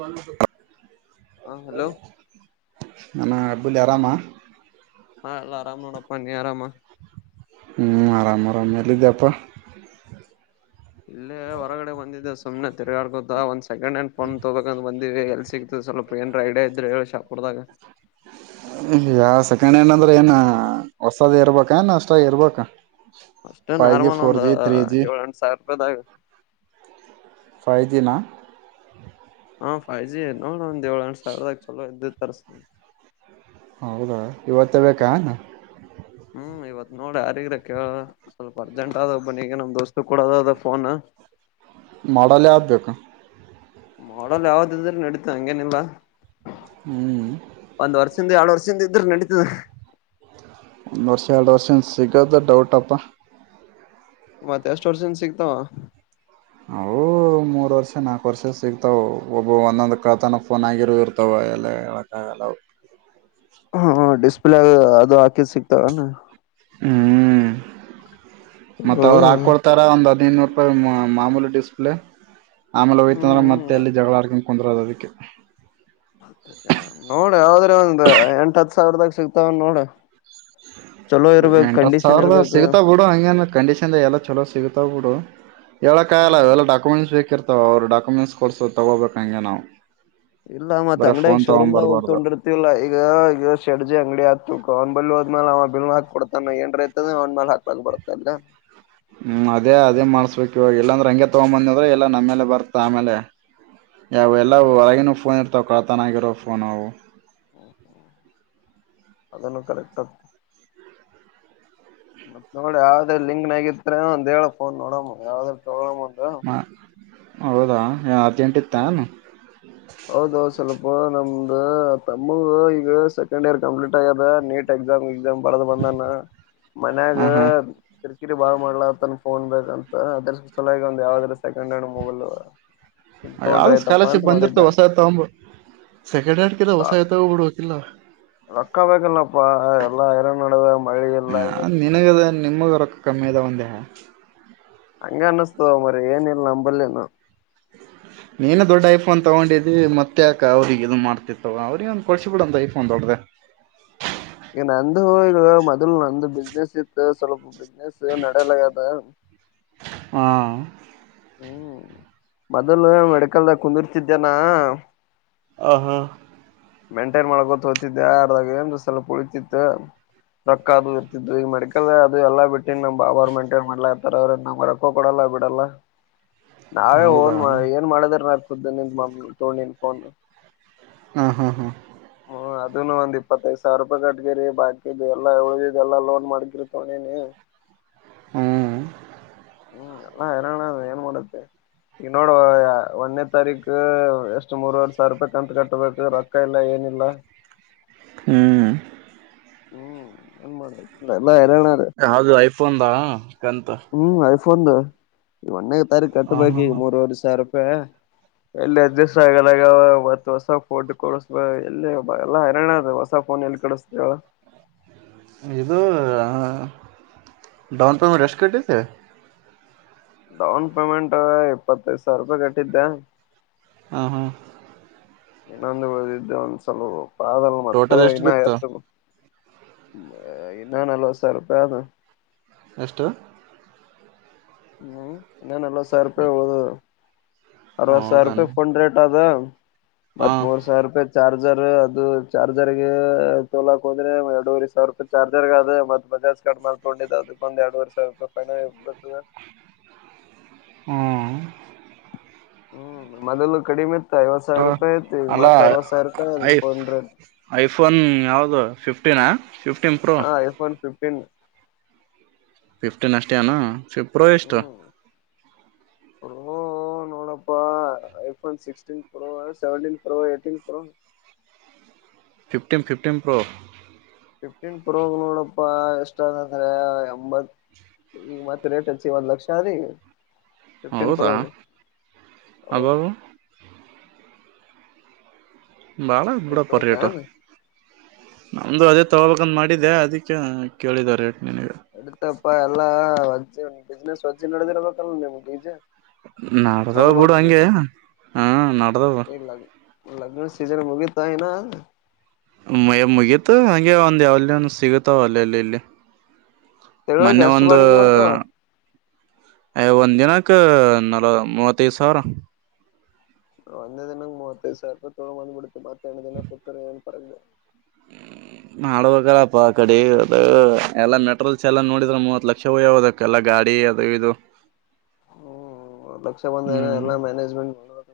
ವ [unintelligible] ಹಾ ಹಲೋ. [unintelligible] ಮಬಲೆ ಆರಾಮಾ. ಹಾ ಎಲ್ಲಾ ಆರಾಮ್ ನೋಡಪ್ಪ ನೀ ಆರಾಮ. ಹ್ಮ ಅರಾಮ್ ಅರಮ್ ಎಲ್ಲಿದ್ಯಪ್ಪಾ. ಇಲ್ಲೇ ಹೊರಗಡೆ ಬಂದಿದ್ದೆ ಸುಮ್ನೆ ತೆರಗಾಡ್ಕೋತ ಒಂದ್ಸ ಸೆಕೆಂಡ್ ಹ್ಯಾಂಡ್ ಫೋನ್ ತಗೋಬೇಕ್ ಅಂತ ಬಂದೀವಿ ಎಲ್ಲಿ ಸಿಗ್ತದೆ ಸ್ವಲ್ಪ ಏನಾರ ಐಡಿಯಾ ಇದ್ರೆ ಹೇಳು ಶಾಪುರದಾಗ. ಕೊಡ್ದಾಗ [unintelligible] ಯ ಸೆಕೆಂಡ್ ಹ್ಯಾಂಡ್ ಅಂದ್ರೆ ಏನ್ ಹೊಸದ ಇರ್ಬೇಕ ಏನ್ ಅಷ್ಟಾಗಿ ಇರ್ಬೇಕಾ. ಅಷ್ಟೇ ನಾರ್ಮಲ್ ಒಂದ ಏಳ ಎಂಟ್ ಸಾವಿರ ರೂಪಾಯದಾಗ. ಫೈ ಜಿ ನ. ಹು ಫೈ ಜಿ ನೋಡ ಒಂದ್ ಏಳ್ ಎಂಟ್ ಸಾವಿರದಾಗ ಚಲೋ ಇದ್ದಿದ್ ತರ್ಸು. ಹೌದಾ ಇವತ್ತೇ ಬೇಕಾ. ಹ್ಮ್ ಇವತ್ ನೋಡ ಯಾರಿಗಾರ ಕೆಳ ಸ್ವಲ್ಪ ಅರ್ಜೆಂಟ್ ಆದ ವಬ್ನಿಗೆ ನಮ್ ದೋಸ್ತ ಕೂಡದದ ಫೋನು. ಹ ಮಾಡೆಲ್ಲ್ ಯಾವ್ದ್ ಬೇಕು. ಮಾಡಲ್ ಯಾವ್ದ್ ಇದ್ರು ನಡೀತದ ಹಂಗೇನಿಲ್ಲ. ಹ್ಮ್ [unintelligible] ಎರಡು ವರ್ಷದಿಂದ ಇದ್ರೆ ನಡಿತದೆ. ಒಂದು ವರ್ಷ ಎರಡು ವರ್ಷಂದ ಸಿಗದೆ ಡೌಟಪ್ಪ. ಮತ್ತ್ ಎಷ್ಟ್ ವರ್ಷಂದ್ ಸಿಗ್ತವ. ಅವು [unintelligible] ಮೂರ್ ವರ್ಷ ನಾಲ್ಕು ವರ್ಷ ಸಿಗ್ತಾವ ಒಬ್ಬ ಒಂದೊಂದ್ ಕಳ್ಳತನ ಫೋನ್ ಆಗಿರು ಇರ್ತಾವ ಎಲ್ಲ ಹೇಳಕ್ಕ್ ಆಗಲ್ಲ ಅವು. ಹ ಹಂ ಡಿಸ್ಪ್ಲೇ ಅ ಅದು ಹಾಕಿದ್ ಸಿಕ್ತಾವೆನು. ಹ್ಮ್ ಮತ್ತ ಅವ್ರು ಓ ಹಾಕೊಡ್ತಾರ ಒಂದ್ ಹದಿನೈದುನೂರು ರೂಪಾಯಿ ಮಾಮೂಲಿ ಡಿಸ್ಪ್ಲೇ. ಆಮೇಲೆ ಹೋಯ್ತಂದ್ರೆ ಹ್ಮ್ ಮತ್ತೆ ಎಲ್ಲಿ ಜಗಳಾಡ್ಕೊಂಡ ಕುಂದ್ರದು ಅದುಕ್ಕೆ. ನೋಡು ಯಾವದ್ರು ಒಂದ್ ಎಂಟ್ ಹತ್ ಸಾವಿರದಾಗ ಸಿಗ್ತಾವೆನ್ ನೋಡು. ಹ ಎಂಟ್ ಹತ್ ಸಾವಿರದಾಗ ಸಿಗ್ತಾವ್ ಬಿಡು ಹಂಗೆನ ಕಂಡೀಷನ್ ದಾಗೆಲ್ಲ ಚಲೋ ಸಿಗ್ತಾವ ಬಿಡು. ಹೇಳಕಾಗಲ್ಲ ಎಲ್ಲ ಡಾಕ್ಯುಮೆಂಟ್ಸ್ ಬೇರ್ಕಿತಾವ ಅವ್ರ ಡಕುಮೆಂಟ್ಸ್ ಕೊಡ್ಸೋ ತಗೋಬೇಕಂಗೆ ನಾವು. ಇಲ್ಲ ಮತ್ ಬರೇ ಅಂಗಡೆಗ್ ಫೋನ್ ತಗೊಂಡ್ ಶೋರೂಮ್ದಾಗ್ ಹೋಗ್ ಬರ್ಬಾರ್ದು ತಗೊಂಡಿರ್ತಿವಲ್ಲ ಈಗ ಈಗ ಶೆಡ್ಜಿ ಅಂಗಡಿ ಆತು ಕನ್ ಬ ಅಮೆಲೆ ಅವ ಬಿಲ್ ಹಾಕ್ ಕೊಡತಾನ ಏನರೆ ಆಯ್ತು ಅಂದ್ರೆ ಅವನ ಮೇಲೆ ಹಾಕ್ಲಾಕ್ ಬರತಲ್ಲ. ಹ್ಮ್ ಅದೇ ಅದೇ ಮಾಡ್ಸ್ಬೇಕ್ ಇವಾಗ ಇಲ್ಲಾಂದ್ರೆ ಹಂಗೆ ತಗೊಂಡ್ ಬಂದ್ರೆ ಅಂದ್ರೆ ಇಲ್ಲ ನಮ್ಮೇಲೆ ಬರ್ತ್ತ ಆಮೇಲೆ. ಅದನ್ನು ಯಾವೆಲ್ಲವು ಹೊರಗಿನವು ಫೋನ್ ಇರ್ತಾವ ಕಳ್ತಾನಗಿರೋ ಫೋನ್ ಅವು. ಅದನ್ನು ಕರೆಕ್ಟ್ ಮತ್ ನೋಡ ಯಾವ್ದ್ರ ಲಿಂಕ್ ನಗಿತ್ ಒಂದ ಹೇಳ ಫೋನ್ ನೋಡಮ್ಮ ಯಾವ್ದ್ರ ತಗೋ ಹ ಹೌದಾ ಯಾವಾ ಹ್ಮ ಹೌದೌದು ಸ್ವಲ್ಪ ಒ ನಮ್ದು ತಮ್ಮವು ಈಗ ಸೆಕೆಂಡ್ ಇಯರ್ ಕಂಪ್ಲೀಟ್ ಆಗದ ನೀಟ್ ಎಕ್ಸಾಮ್ ಗಿಕ್ಸಾಮ್. ಬರದು ಬಂದಾನ ಮನ್ಯಾಗ. ಹಾ ಹಾ ಿರಿ ಬಾ [unintelligible] ಮಾಡಲತನ್ ಫೋನ್ ಬೇಕ ಅಂತ ಅದ್ರ ಸಲಾಗಿ ಒಂದ್ ಯಾವ್ದಾದ್ರ. Second hand mobile. ಯಾವ್ದ್ ಸ್ಕಾಲರ್ಶಿಪ್ ಬಂದಿರ್ತವ ಹೊಸದ್ ತಾಂಬುಡು, ಸೆಕೆಂಡ್ ಹ್ಯಾಂಡ್ ಗಿಂತ ಹೊಸದೇ ತಗೊಂಬುಡಕಿಲ್ಲ. ರೊಕ್ಕ ಬಲ್ಲಪ್ಪಾ ಎಲ್ಲಾ ಎರನ್ ನಡದ ಮಳೆ ಇಲ್ಲ ಹ ಏನಿಲ್ಲ ನಿನಗದ ನಿಮಗ ರೊಕ್ಕ ಕಮ್ಮಿ [unintelligible] ದ ಹಂದ ಹ ಹಂಗೆ ಅನ್ನುಸ್ತದ ಮರಯ ಏನ ಇಲ್ಲ ನಂಬಲ್ಲಿನು. ನೀನು ದೊಡ್ಡ ಐಫೋನ್ ತಗೊಂಡಿದ್ದಿ ಮತ್ತೆ ಯಾಕ ಅವ್ರಿಗೆ ಇದು ಮಾಡ್ತಿ ತಗೊ ಅವ್ರಿಗೆ ಒಂದು ಕೊಡ್ಸಿ ಬಿಡು ಒಂದು ಐಫೋನ್. [unintelligible] ಕೊದೆ [inaudible] ಈಗ ನಂದು ಈಗ ಮೊದಲು ನಂದು ಬಿಸ್ನೆಸ್ ಇತ್ತು ಸ್ವಲ್ಪ ಬಿಸಿನೆಸ್ ನೆಡೆಯಲಾಗದ ಹಾ ಹ್ಮ್ ಮೊದಲು ಮೆಡಕಲ್ದಾಗ ಕುಂದಿರ್ತಿದ್ದೇನ ಆಹಾ ಮೇಂಟೈನ್ ಮಾಡಿಕೊಂಡು ಹೋಗ್ತಿದ್ದೆ ಯಾರ್ದಾಗ ಏನಾರ ಸ್ವಲ್ಪ ಉಳಿತಿತ್ತು ರೊಕ್ಕ ಅದು ಇರ್ತಿದ್ ಈಗ ಮೆಡಿಕಲ್ ಅದು ಎಲ್ಲಾ ಬಿಟ್ಟಿನ ನಮ್ ಭಾವ ಅವ್ರು ಮೆಂಟೈನ್ ಮಾಡ್ಲಾತಾರೆ ಅವ್ರ ನಮ್ ರೊಕ್ಕ ಕೊಡಲ್ಲ ಬಿಡಲ್ಲ ನಾವೇ ಹೌದಾ ಓನ್ ಮಾಡ ಏನ್ ಮಾಡದ್ರ ಆಗ್ತಿತ್ತದೆ ತಕೊ ನೀನು ಫೋನ್ ಹಾ ಹಾ ಹಾ ಹ್ಮ ಅದನು ಒಂದ್ ಇಪ್ಪತ್ತೈದು ಸಾವಿರ ರೂಪಾಯಿ ಕಟ್ಟಿದೀರಿ ಬಾಕಿದು ಎಲ್ಲಾ ಉಳಿದು ಎಲ್ಲ ಲೋನ್ ಮಾಡ್ ಗಿಡ್ ಕೊಂಡಿದೀನಿ ಹ [inaudible] ಹ್ಮ್ ಹ್ಮ ಯಲ್ಲಾ ಯಾರಣ್ಣ ಏನ್ ಮಾಡಕಾಗುತ್ತೆ ಈಗ ನೋಡುವ ಒಂದನೇ ತಾರೀಕು ಎಷ್ಟು ಮೂರವರ್ ಸಾವಿರ ರೂಪಾಯಿ ಕಂತ್ ಕಟ್! ಕಟ್ ಬೇಕು ರೊಕ್ಕ ಇಲ್ಲ ಏನಿಲ್ಲ ಹ್ಮ್ ಹ್ಮ್ ಏನ್ ಮಾಡ್ದೆ ನನ್ನ ರಣ [unintelligible] ಅದ ತಕ್ಕೊಂಡ್ ಬಾ ಕಂತು ಫೋನ್ ದು ಒಂದ್ನೇ ತಾರೀಕು ಹ ಕಟ್ಟಬೇಕು ಹಾ ಈಗ ಮೂರವ ಸಾವಿರ ರೂಪಾಯಿ ಎಲ್ಲಿ ಅಡ್ಜಸ್ಟ್ ಆಗಲ್ಲಗತ್ ಹೊಸ ಫೋಡ್ ಕೊಡಬ ಎಲ್ಲಿ ಹರಣ [unintelligible] ಅದ ಹೊಸ ಫೋನ್ ಎಲ್ಲಿ ಕೊಡುಸದೆ ಹೇಳು ಇದು ಡೌನ್ ಪೇಮೆಂಟ್ ಎಷ್ಟು ಕಟ್ಟಿದೇ ಡೌನ್ ಪೇಮೆಂಟ್ ಇಪ್ಪತ್ತೈದು ಸಾವಿರ ರೂಪಾಯಿ ಕಟ್ಟಿದ್ದೆ ಹಾ ಹಾ ಇನ್ನೊಂದು ಬೆಳದಿದ್ದೆ ಒಂದ್ಸಲ ಪಾ ಆಗಲ್ಲಾ ಮತ್ತೆ ಟೋಟಲ್ ಇನ್ನ ಬಿತ್ತು ಎಷ್ಟು ಇನ್ನ ನಲವತ್ತು ಸಾವಿರ ರೂಪಾಯಿ ಅದೆ ಎಷ್ಟು ಹ್ಮ್ ಇನ್ನನ್ ನಲ್ವತ್ ಸಾವಿರ ರೂಪಾಯಿ ಹೋದು ಅರವತ್ತು ಸಾವಿರ ಹೌದಾನ ರೂಪಾಯಿ ಕೊಂಡ್ ರೇಟ್ ಅದ ಹ ಮತ್ ಮೂರು ಸಾವ್ ರುಪಾಯಿ ಚಾರ್ಜ ಸರ್ ಅದು ಚಾರ್ಜರ್ ಗೆ ತಗೋಳಕೆ ಹೋದ್ರೆ ಅಂದ್ರೆ ಎರಡೂರೆ ಸಾವಿರ ರೂಪಾಯಿ ಚಾರ್ಜರ್ ಅದ ಮತ್ತ ಬಜಾರ್! ಕಟ್ಮಾದ್ಕೊಂಡಿದ್ದೆ ಅದಕ್ಕ ಒಂದ ಎರಡುವರೆ ಸಾವಿರ ರೂಪಾಯಿ ಫೈ ಬರ್ತದೆ ಹ್ಮ್ ಹ್ಮ್ ಮೊದಲು ಕಡಿಮೆ ಇತ್ ಹ ಅಲ್ಲ ರೂಪಾಯಿ ಅದ ಫೋನ್ ರೇಟ್ ಐಫೋನ್ ಯಾವದು ಫಿಫ್ಟಿನಾ ಹಾ ಐಫೋನ್ ಫಿಫ್ಟೀನ್ ಫಿಫ್ಟಿನ್ ಅಷ್ಟೇನಾ ಪ್ರೊ ಎಷ್ಟು ಹೋ ನೋಡಪ್ಪ iPhone sixteen pro seventeen pro eighteen pro fifteen fifteen pro fifteen pro ನೋಡಪ್ಪಾ ಎಷ್ಟ ಅದೆ ಅಂದ್ರೆ ಎಂಭತ್! ಈಗ ಮತ್ತೆ ರೇಟ್ ಹಚ್ಚಿ ಒಂದ್ ಲಕ್ಷ ಅದೇ ಫಿಫ್ಟೀನ್ ಹೌದಾ ಪ್ರೋ ಅದು ಹೌದು ಅಬ್ಬಾಬಾ ಬಾಳ ಆಯ್ತ್ ಬಿಡಪ್ಪ ರೇಟ್ ಹೋತಾನ ನಂದು ಅದೇ ತಗೋಬೇಕಂದು ಮಾಡಿದೆೆ ಅದಕ್ಕೆ ಕೇಳಿದೆ ರೇಟ್ ನಿನಗೆ ಇರುತಪ್ಪ ಎಲ್ಲಾ ಬಿಸ್ನೆಸ್ ವಜ್ಜಿ ನಡೆದಿರ್ಬೇಕಲ್ ನಿಮ್ಗೆ ಈಜೆ ನಡ್ದವ ಬಿಡು ಹಂಗೆ ಹಾ ನಡ್ದವ ಇಲ್ಲ ಲಗ್ನ ಸೀಜನ್ ಮುಗಿತ ಏನಾ ಮುಗೀತ ಹಗೆ ಒಂದ್ ಯಾವನ್ ಸಿಗತಾವ ಅಲ್ಲಲ್ಲಿ ಇಲ್ಲಿ ತಿಂಗಳಿಗೆ ಮೊನ್ನೆ ಎಷ್ಟು ಒಂದು ಬಾಡಿಗೆ ಬರ್ತಾವ ಒಂದಂದಿನಕ್ಕೆ ನಲ ಮೂವತ್ತ ಐದು ಸಾವಿರ ಒಂದ ದಿನಕ್ಕೆ ಮೂವತ್ತ ಥೈದು ಸಾವಿರ ರೂಪಾಯ ತಗಂಬಂದು ಬಿತ ಬ ಎಣ ದಿನ ಕೊತರ ಏನ್ ಪರಕ್ [inaudible] ಮಾಡಾಡ್ಬೇಕಲ್ಲಪ್ಪಾ ಆ ಕಡೆ ಅದ ಎಲ್ಲಾ ಮೆಟರಿಯಲ್ಸ್ ಎಲ್ಲಾ ನೋಡಿದ್ರ ಮೂವತ್ ಲಕ್ಷ ಹೋಯ್ಯ ಹದಕ್ಕೆ ಎಲ್ಲ ಗಾ ಗಡಿಅದು ಇದು ಹ್ಮ್ ಲಕ್ಷ್ಯ ಬಂಧ ಹ್ಞೂ ಎಲ್ಲ ಮ್ಯನೆಜ್ಮೆಂಟ್ ಮಾಡ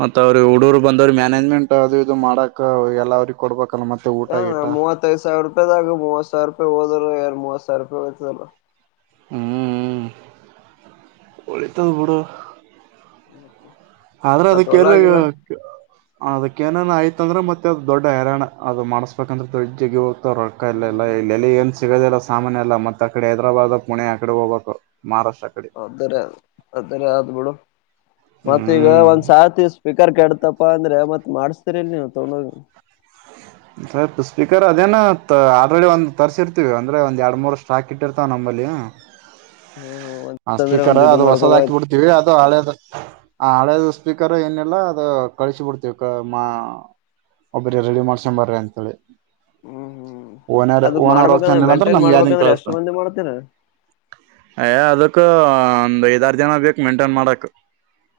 ಮತ್ತ ಅವ್ರರು ಹುಡೂರು ಬಂದವ್ರರು ಮ್ಯಾನೇಜ್ಮೆಂಟ್ ಅದು ಇದು ಮಾಡಕ್ ಎಲ್ಲ ಅವ್ರ ಕೊಡ್ಬೇಕಕ್ ಮೂವತ್ತೈದ ಸಾವಿರ ರೂಪಾಯದಾಗ ಮೂವತ್ ಸಾವಿರ ರೂಪಾಯಿ ಹೂದ್ರು ಯಾರ ಮೂವತ್ ಸಾವಿರ ರೂಪಾಯಿ ಯ್ತಲ್ಲ ಹ್ಮ್ ಹ್ಮ ವಲಿತ ಬಡೋ ಹತ್ತ ಆದ್ರೆ ಅದಕ್ಕೆಲ್ಲ ಅದಕ್ಕೆ ಆಯ್ತ ಅಂದ್ರ ಮತ್ತೆ ಅದು ದೊಡ್ಡಯರಾಣ ಅದು ಮಾಡ್ಸ್ಬೇಕ ಅಂದ್ರೆ ದೊಡ್ ಜಗೋಗ ರೊಕ್ಕ ಹ್ಮ್ ಇಲ್ಲಲ್ಲ ಹ್ಮ್ ಇಲ್ಲೆಲ್ಲಿ ಏನ್ ಸಿಗೋದಿಲ್ಲ ಸಾಮಾನನ್ ಎಲ್ಲ ಮತ್ತತ್ ಕಡೆ ಹೈದ್ರಾಬಾದ್ ಪುಣೆ ಆಕಡೆ ಹೋಗ್ಬೇಕು ಮಹಾರಾಷ್ಟ್ರ ಕಡೆ ಅದರ ಅದರ ಆದ್ ಬಿಡು ಮತ್ತ ಈಗ ಹ್ಮ್ ಒಂದ್ ಸಾತಿ ಸ್ಪಿಕರ್ ಕೆಡ್ತಪ್ಪಾ ಅಂದ್ರೆ ಮತ್ತತ್ ಮಾಡಿಸಸ್ತಿರಿಲ್ ನೀವು ತಗೊಂಡೋಗಿ ಸ್ಪೀಕರ್ ಅದೇನ ಆಲ್ರೆಡಿ ಒಂದ ತರ್ಸಿರ್ತೀವಿ ಅಂದ್ರೆ ಒಂದ್ ಎರಡ್ ಮೂರ್ ಸ್ಟಾಕ್ ಇಟ್ಟಿರ್ತವ ನಮ ಹ್ಮ್ ಹ್ಮ್ ಒಂತಂದ್ರೆ ಸ್ಪೀಕರ್ ಒಂದ್ ಇದು ಅದು ಹೊಸದ್ ಮಾಡ್ಕೋಬಾರ ಹಾಕಿ ಬಿಡ್ತೀವಿ ಅದು ಹಳೆದ ಆ ಹಳೇದ ಸ್ಪೀಕರ್ ಏನಿಲ್ಲ ಅದು ಕಳಿಸಿಿ ಬಿಿಡ್ತೇವಿ ಒಬ್ಬರ ರೆಡಿ ಮಾಡ್ [unintelligible] ಅಂತೇಳ ಹೇಳಿ ಹ್ಮ್ ಹ್ಮ್ ಓನರ್ ಅದಕ್ ಓನರ್ ಮಾಡ್ಬೇಕಂದ್ರೆ ಹೋಗ್ತಾನಂದ್ರ ಮೇಂಟೈನ್ ನಮ್ಗೆ ಯನ್ ಮಾಡ್ಬೇಕಂದ್ರೆ ಎಷ್ಟ್ ಕೇಳಸ್ತಾನ ಮಂದಿ ಮಾಡ್ತೀರ ಯ ಅದ ಒಂದ್ ಐದಾರು ಜನ ಬೇಕು ಮೇಂಟೈನ್ ಮಾಡಕ್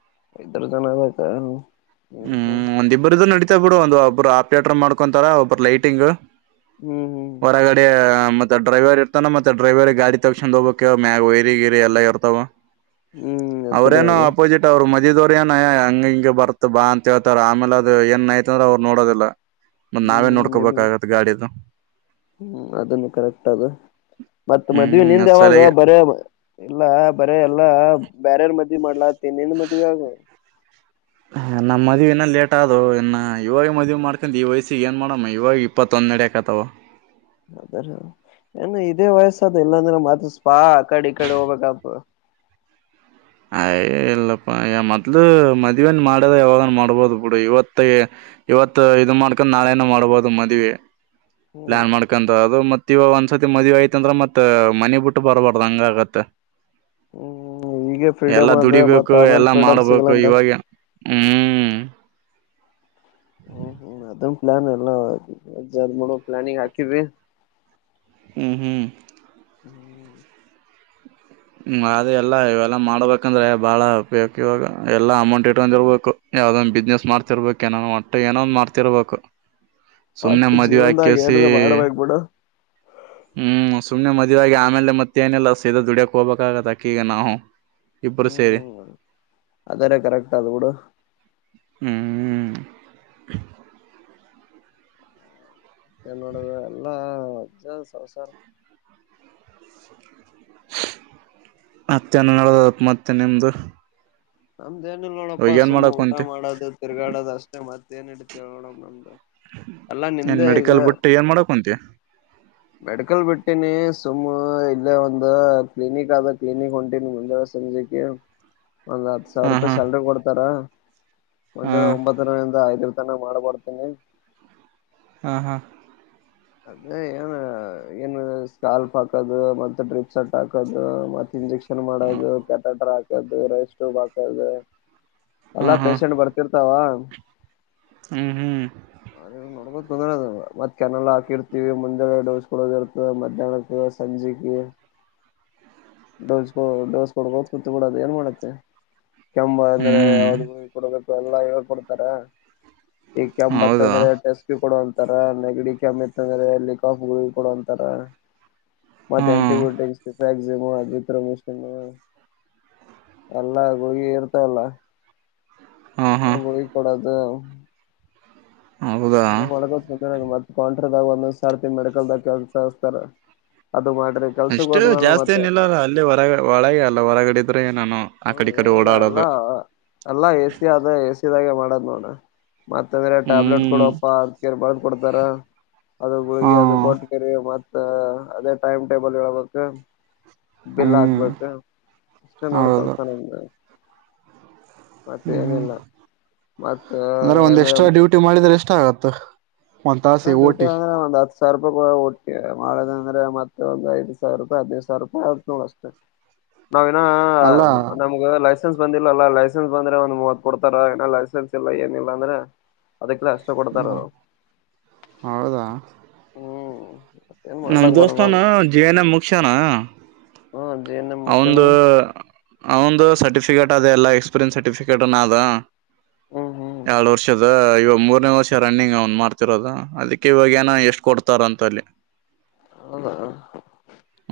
[unintelligible] ಹ್ಮ್ ಒಂದಿಬ್ಬರುದುು ನಡಿತಾ ಬಿಡು ಒಂದ್ ಒಬ್ಬರು ಆಪ್ರೇಟರ್ ಮಾಡ್ಕೊಂತಾರ ಒಬ್ಬ್ರ ಲೈಟಿಂಗ್ ಹ್ಮ್ ಹ್ಮ್ ಹೊರಗಡೆ ಮತ್ತೆ ಡ್ರೈವರ್ ಇರ್ತಾನ ಮತ್ತೆಡ್ರೈವರ್ ಗಾಡಿ ತಗಸೊಂಡ್ ಹೋಗ್ಬೇಕವ ಮ್ಯಾಗ ವೈರಿ ಗಿರಿ ಎಲ್ಲ ಇರ್ತವ ಹ್ಮ್ ಅತರ ಅವ್ರೇನು ಅದ ಅಪೋಸಿಟ್ ಅವ್ರು ಮಜೀದ್ವ್ರ ಏನಯ ಹಂಗ ಹಿಂಗ ಬರ್ತ ಬಾ ಅಂತ ಹೇಳ್ತಾರ ಆಮೇಲೆ ಅದು ಏನ್ ಯ್ತ ಅಂದ್ರ ಅವ್ರು ನೋಡೋದಿಲ್ಲ ಮತ್ತತ್ ನಾವೇ ಹ್ಮ್ ನೋಡ್ಕೋಬೇಕಾಗತ್ ಗಾಡಿದು ಹ್ಮ್ ಅದನ್ನು ಕರೆಕ್ಟ್ ಅದು ಮತ್ತ ಮದ್ವೆ ಹ್ಮ್ ನಿಂದ ಅದ್ ಯಾವಾಗ ಸಲಗೆ ಬರ ಎಲ್ಲ ಬರ ಎಲ್ಲ ಬ್ಯಾರರ್ ಮದ ಮಾಡಲತ್ತೆ ನಿಂದು ಮದುವೆ ಆಗ ನಮ್ಮ ಮದುವೆ ಇನ ಲೇಟ್ ಆದ ಅ ಇನ್ನು ಇವಾಗ ಮದುವೆ ಮಾಡ್ಕೊಂಡು ಈ ವಯಸ್ಸಿಗೆ ಏನು ಮಾಡಮ್ಮ ಇವಾಗ ಇಪ್ಪತ್ತೊಂದುೆಡಿ ಹಾಕತ್ತೆ ಹ ಹ ಬರ ಏನ್ ಇದೇ ವಯಸ್ಸ ಅದು ಇಲ್ಲಾಂದ್ರೆ ಮತ ಸ್ಪಾ ಆ ಕಡೆ ಈ ಕಡೆ ಹೋಗ್ಬೇಕಪ್ಪ ಅಯ ಇಲ್ಲಪ್ಪ ಮೊದ್ಲು ಮದ್ವೆನ್ ಮಾಡ್ಯದ ಯಾವಾಗನ್ ಮಾಡ್ಬೋದು ಬಿಡು ಇವತ್ತ ಇವತ್ ಇದ ಮಾಡ್ಕೊಂಡ್ ನಾಳೇನು ಮಾಡ್ಬೋದು ಮದ್ವೆ ಹ್ಮ್ ಲ್ಯಾಂಡ್ ಮಾಡ್ಕೊಂತ ಅದು ಮತ್ತ ಇವ ಒಂದ್ಸರ್ತಿ ಮದ್ವಿ ಆಯತ್ಂದ್ರ ಮತ್ ಮನಿ ಬಿಟ್ಟ ಬರ್ಬಾರ್ದ ಹಂಗ ಆಗತ್ತ ಹ್ಮ ಎಲ್ಲಾ ದುಡಿಬೇಕು ಎಲ್ಲಾ ಮಾಡ್ಬೇಕು ಸಿಗಲ್ಲ ಅಂದ ಇವಾಗ ಹ್ಮ್ ಹ್ಮ್ ಹ್ಮ ಅದನ್ ಪ್ಲಾನ್ ಎಲ್ಲ ಮೂ ಪ್ಲಾನಿಂಗ್ ಹಾಕಿದ್ವಿ ಹ್ಮ್ ಹ್ಮ್ ಹ್ಮ್ ಹ್ಮ್ ಅದ ಎಲ್ಲಾ ಇವೆಲ್ಲಾ ಮಾಡ್ಬೇಕಂದ್ರೆ ಬಾಳ ಉಪಯೋಗಿ ಇವಾಗ ಎಲ್ಲಾ ಅಮೌಂಟ್ ಇಟ್ಕೊಂಡಿರ್ಬೇಕು ಯಾವದೊ ಬಿಸ್ನೆಸ್ ಮಾಡ್ತಿರ್ಬೇಕು ಏನ ಒಟ್ಟೆ ಏನೋಂದ್ ಮಾಡ್ತಿರ್ಬೇಕು ಸುಮನೆ ಒಟ್ ಮದ್ವೆ ಆ ಕೆ ಜೀವನ್ದಾಗ ಸಿ ಏನ್ರ ಮಾಡ್ಬೇಕ್ ಬಿಡು ಹ್ಮ್ ಸುಮ್ನೆ ಮದ್ವೆ ಆಗಿ ಆಮೇಲೆ ಮತ್ತೆ ಏನೆಲ್ಲ ಸಿದ ದುಡಿಯಕ್ ಹೋಗ್ಬೇಕ್ ಆಗತ್ ಅಕೀಗ ನಾವು ಇಬ್ರು ಸೇರಿ- ಹ್ಮ್ ಅದರ ಕರೆಕ್ಟ್ ಅದ್ ಬಿಡು ಹ್ಮ್ [inaudible] ಮತ್ತೆ ನೋಡದು ಎಲ್ಲಾ ಅಜ್ಜಸಾರ್ [unintelligible] ಮತ್ತೇನ್ ಹೇಳದು ಮತ್ತೆ ನಿಮ್ದು ನಮ್ದ್ ಏನ ಇಲ್ ಇವಾಗ ನೋಡಪ್ಪಾ ಏನ್ ಸುಮ್ಮ್ ಮಾಡಕ್ ಊಟ ಕುಂತಿ ಮಾಡೋದು ತಿರ್ಗಾಡದ ಅಷ್ಟೇ ಮತ್ತ ಏನ್ ಇರುತ್ ನೋಡ ನಮ್ದು ಅಲ್ಲಾ ಏನ್ ನಿಮ್ದೇ ಈಗ ಮೆಡಿಕಲ್ ಬಿಟ್ಟು ಏನ್ ಮಾಡಕ್ ಕುಂತಿ ಮೆಡಿಕಲ್ ಬಿಟ್ಟೀನಿ ಸುಮ್ ಇಲ್ಲೇ ಒಂದ ಕ್ಲಿನಿಕ್ ಆದ ಕ್ಲಿನಿಕ್ ಹೊಂಟೀನಿ ಮುಂದೆಸ ಒಂದ್ ಹತ್ತು ಸಾವಿರ ಹಾ ಹಾ ರೂಪಾಯಿ ಸ್ಯಾಲ್ರಿ ಕೊಡ್ತಾರ ಹಾ ಮುಂಜಾನೆ ಒಂಬತ್ತರಿಂದ ಐದರ ತನ ಮಾಡಬರ್ತೆನಿ ಹಾ ಹಾ ಅದೇ ಏನ್ ಏನು ಸ್ಕಾಲ್ಪ್ ಹಾಕೋದು ಮತ್ತೆ ಡ್ರಿಪ್ ಸಟ್ ಹಾಕೋದು ಮತ್ತ ಇಂಜೆಕ್ಷನ್ ಮಾಡೋದು ಪ್ಯಾಟಟರ್ ಹಾಕದು ರೈಸ್ಟ್ಯೂಬ್ ಹಾಕೋದು ಹಾ ಅಲ್ಲಾ ಹಾ ಪೇಶೆಂಟ್ ಬರ್ತಿರ್ತಾವ ಹ್ಮ್ ಹ್ಮ್ ಅದ [unintelligible] ತೊಂದ್ರ ಮತ್ ಕೆನಲ್ ಹಾಕಿರ್ತಿೀವಿ ಮುಂದೆ ಡೋಸ್ ಕೊಡೋದ ಇರ್ತ ಮಧ್ಯಾಹ್ನಕ್ಕೆ ಸಂಜೆಕ ಡೋಸ್ ಕೊ ಡೋಸ್ ಕೊಡ್ಬೋದು ಕುರ್ತಿ ಕೊಡದು ಏನ್ ಮಾಡತ್ತೆ ಕೆಮ್ ಬಂದ್ರೆ ಹ್ಮ್ ಯಾವ್ದ ಕೊಡ್ಬೇಕು ಎಲ್ಲ ಹೇಳ್ಕೊಡ್ತಾರ ಈ ಕೆಮ್ ಹೌದಾ ಇಂದ್ರೆ ಟೇಸ್ಟಿಗ್ ಕೊಡ ಅಂತರ ನೆಗಡಿ ಕೆಮ್ ಇತ್ತಂದ್ರೆ ಲಿ ಕಾಫ್ ಗುಳ್ಗೆ ಕೊಡು ಅಂತಾರ ಮತ್ತೆ ಅಂಟಿ ಹ್ಮ್ ಬಯೋಟಿಕ್ಸ್ [unintelligible] ಅಲ್ಲ ಗುಳಗಿ ಇರ್ತವಲ್ಲ ಹಾ ಹಾ ಗುಳಗಿ ಕೊಡೋದು ಹೌದಾ ಅದಗ ಕೌಂಟ್ರದಾಗ ಒಂದೊಂದ್ ಸರ್ತಿ ಮೆಡಿಕಲ್ದಾಗ ಕೆಲ್ಸತಾರ [unintelligible] ಅಷ್ಟು ಜಾಸ್ತಿ ಏನಿಲ್ಲಲ್ಲ ಅಲ್ಲಿ ಹೊರಗ ಒಳಗೆ ಅಲ್ಲ ಹೊರಗಡಿದ್ರೆ ನಾನು ಆ ಹ್ಮ ಕಡೆ ಈ ಕಡೆ ಏನಿಲ್ಲ ಓಡಾಡೋದು ಎಲ್ಲಾ ಎಲ್ಲಾ ಎಸಿ ಆದ ಎಸಿದಾಗೆ ಮಾಡದ್ ನೋಡ ಮತ್ತ ಅಂದ್ರೆ ಟ್ಯಾಬ್ಲೆಟ್ ಹ್ಮ್ ಕೊಡಪ್ಪಾ ಅ ಕೇರ್ ಬದ್ ಕೊಡ್ತಾರ ಅದು ಹಾ ಗುಳಗಿ ಅದು ಕೊಟ್ ಕರಿ ಮತ್ತ ಅದೇ ಟೈಮ್ ಟೇಬಲ್ ಹೇಳ್ಬೇಕ ಬಿಲ್ ಹ್ಮ್ ಹಾಕ್ಬೇಕ ಅಷ್ಟೇ ನೋಡ್ ಹೌದು ಕೆಲ್ಸ ಹ್ಮ್ ಹ್ಮ್ ಮತ್ತೆನಿಲ್ಲ ಮತ್ತ ಅಂದ್ರೆ ಒಂದ್ ಅದೆ ಎಕ್ಸ್ಟ್ರಾ ಊಟ ಡ್ಯೂಟಿ ಮಾಡಿದ್ರೆ ಎಷ್ಟ ಆಗತ್ತ ಒಂದ್ ತಾಸಿ ಹಡ್ಯೂಟಿ ಓಟಿ ಅಂಗ ಬಂದ [unintelligible] ಸಾವಿರ ರೂಪಾಯಿ ಒಳ ಒಟ್ಟೆ ಅಂದ್ರೆ ಮತ್ತೆ ಒ ಐ ಸಾವರ ರೂಪಾಯಿ ಹದಿನೈದ್ ಸಾವರೂಪಾಯಿ ಆಗುತ್ ನೋಡು ಅಷ್ಟೆ ನಾವನ ಅಲ್ಲ ನಮ್ಗ ಲೈ ಲೈಸೆನ್ಸ್ ಬಂದಿಲ್ಲಲ್ಲ ಲೈಸೆನ್ಸ್ ಬಂದ್ರೆ ಒಂದ್ ಮೂವತ್ ಕೊಡ್ತಾರ ಏನ ಲೈಸನ್ಸ್ ಇಲ್ಲ ಏನಿಲ್ಲ ಅಂದ್ರೆ ಅದಕ್ಕೆಲ್ಲ ಅಷ್ಟ ಕೊಡ್ತಾರ್ ಅವ್ರು ಹೌದಾ ಹ್ಮ್ ಮತ್ತೇನ್ ನಮ ಮಾಡ್ಲಕ್ ದೋಸ್ತಾನ ಬರಲ್ಲಲ್ಲ ಜೆ ಎನ್ ಎ ಮುಕ್ಸ್ಯನ ಹ್ಮ ಜೆ ಎನ್ ಎಂ ಮುಗಸನ ಅವನ್ದು ಅವನ್ದು ಸರ್ಟಿಫಿಕೇಟ್ ಅದೆೇ ಎಲ್ಲ ಎಕ್ಸ್ಪೀರಿಯನ್ಸ್ ಸರ್ಟಿಫಿಕೇಟ್ನ ಅದು ಹ್ಮ್ ಹ್ಮ್ ಏಳ ವರ್ಷದ ಇವಾಗ ಮೂರನೇ ವರ್ಷ ರನ್ನಿಂಗ್ ಅವನ್ ಮಾಡ್ತಿರೋದ ಅದಕ್ಕೆ ಇವಾಗ ಏನೋ ಎಷ್ಟ್ ಕೊಡ್ತಾರ ಅಂತ ಅಲ್ಲಿ ಹದ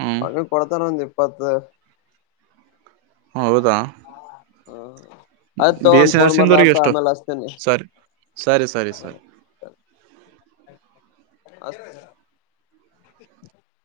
ಹ್ಮ್ ಅವನ್ಗೆ ಕೊಡ್ತಾರೆ ಒಂದು ಇಪ್ಪತ್ತು ಹೌದಾ ಹ ಆಯ್ತಗ ಬಿ ಎಸ್ ಒಂದು ಸಿ ಫೋನ್ ಮರ್ಲ ನರ್ಸಿಂಗ್ದವ್ರಿಗೆ ಆತ ಎಷ್ಟು ಆಮೇಲೆ ಅಸ್ತೇನೆ ಸಾರಿ ಸರಿ ಸರಿ ಸರಿ ಅ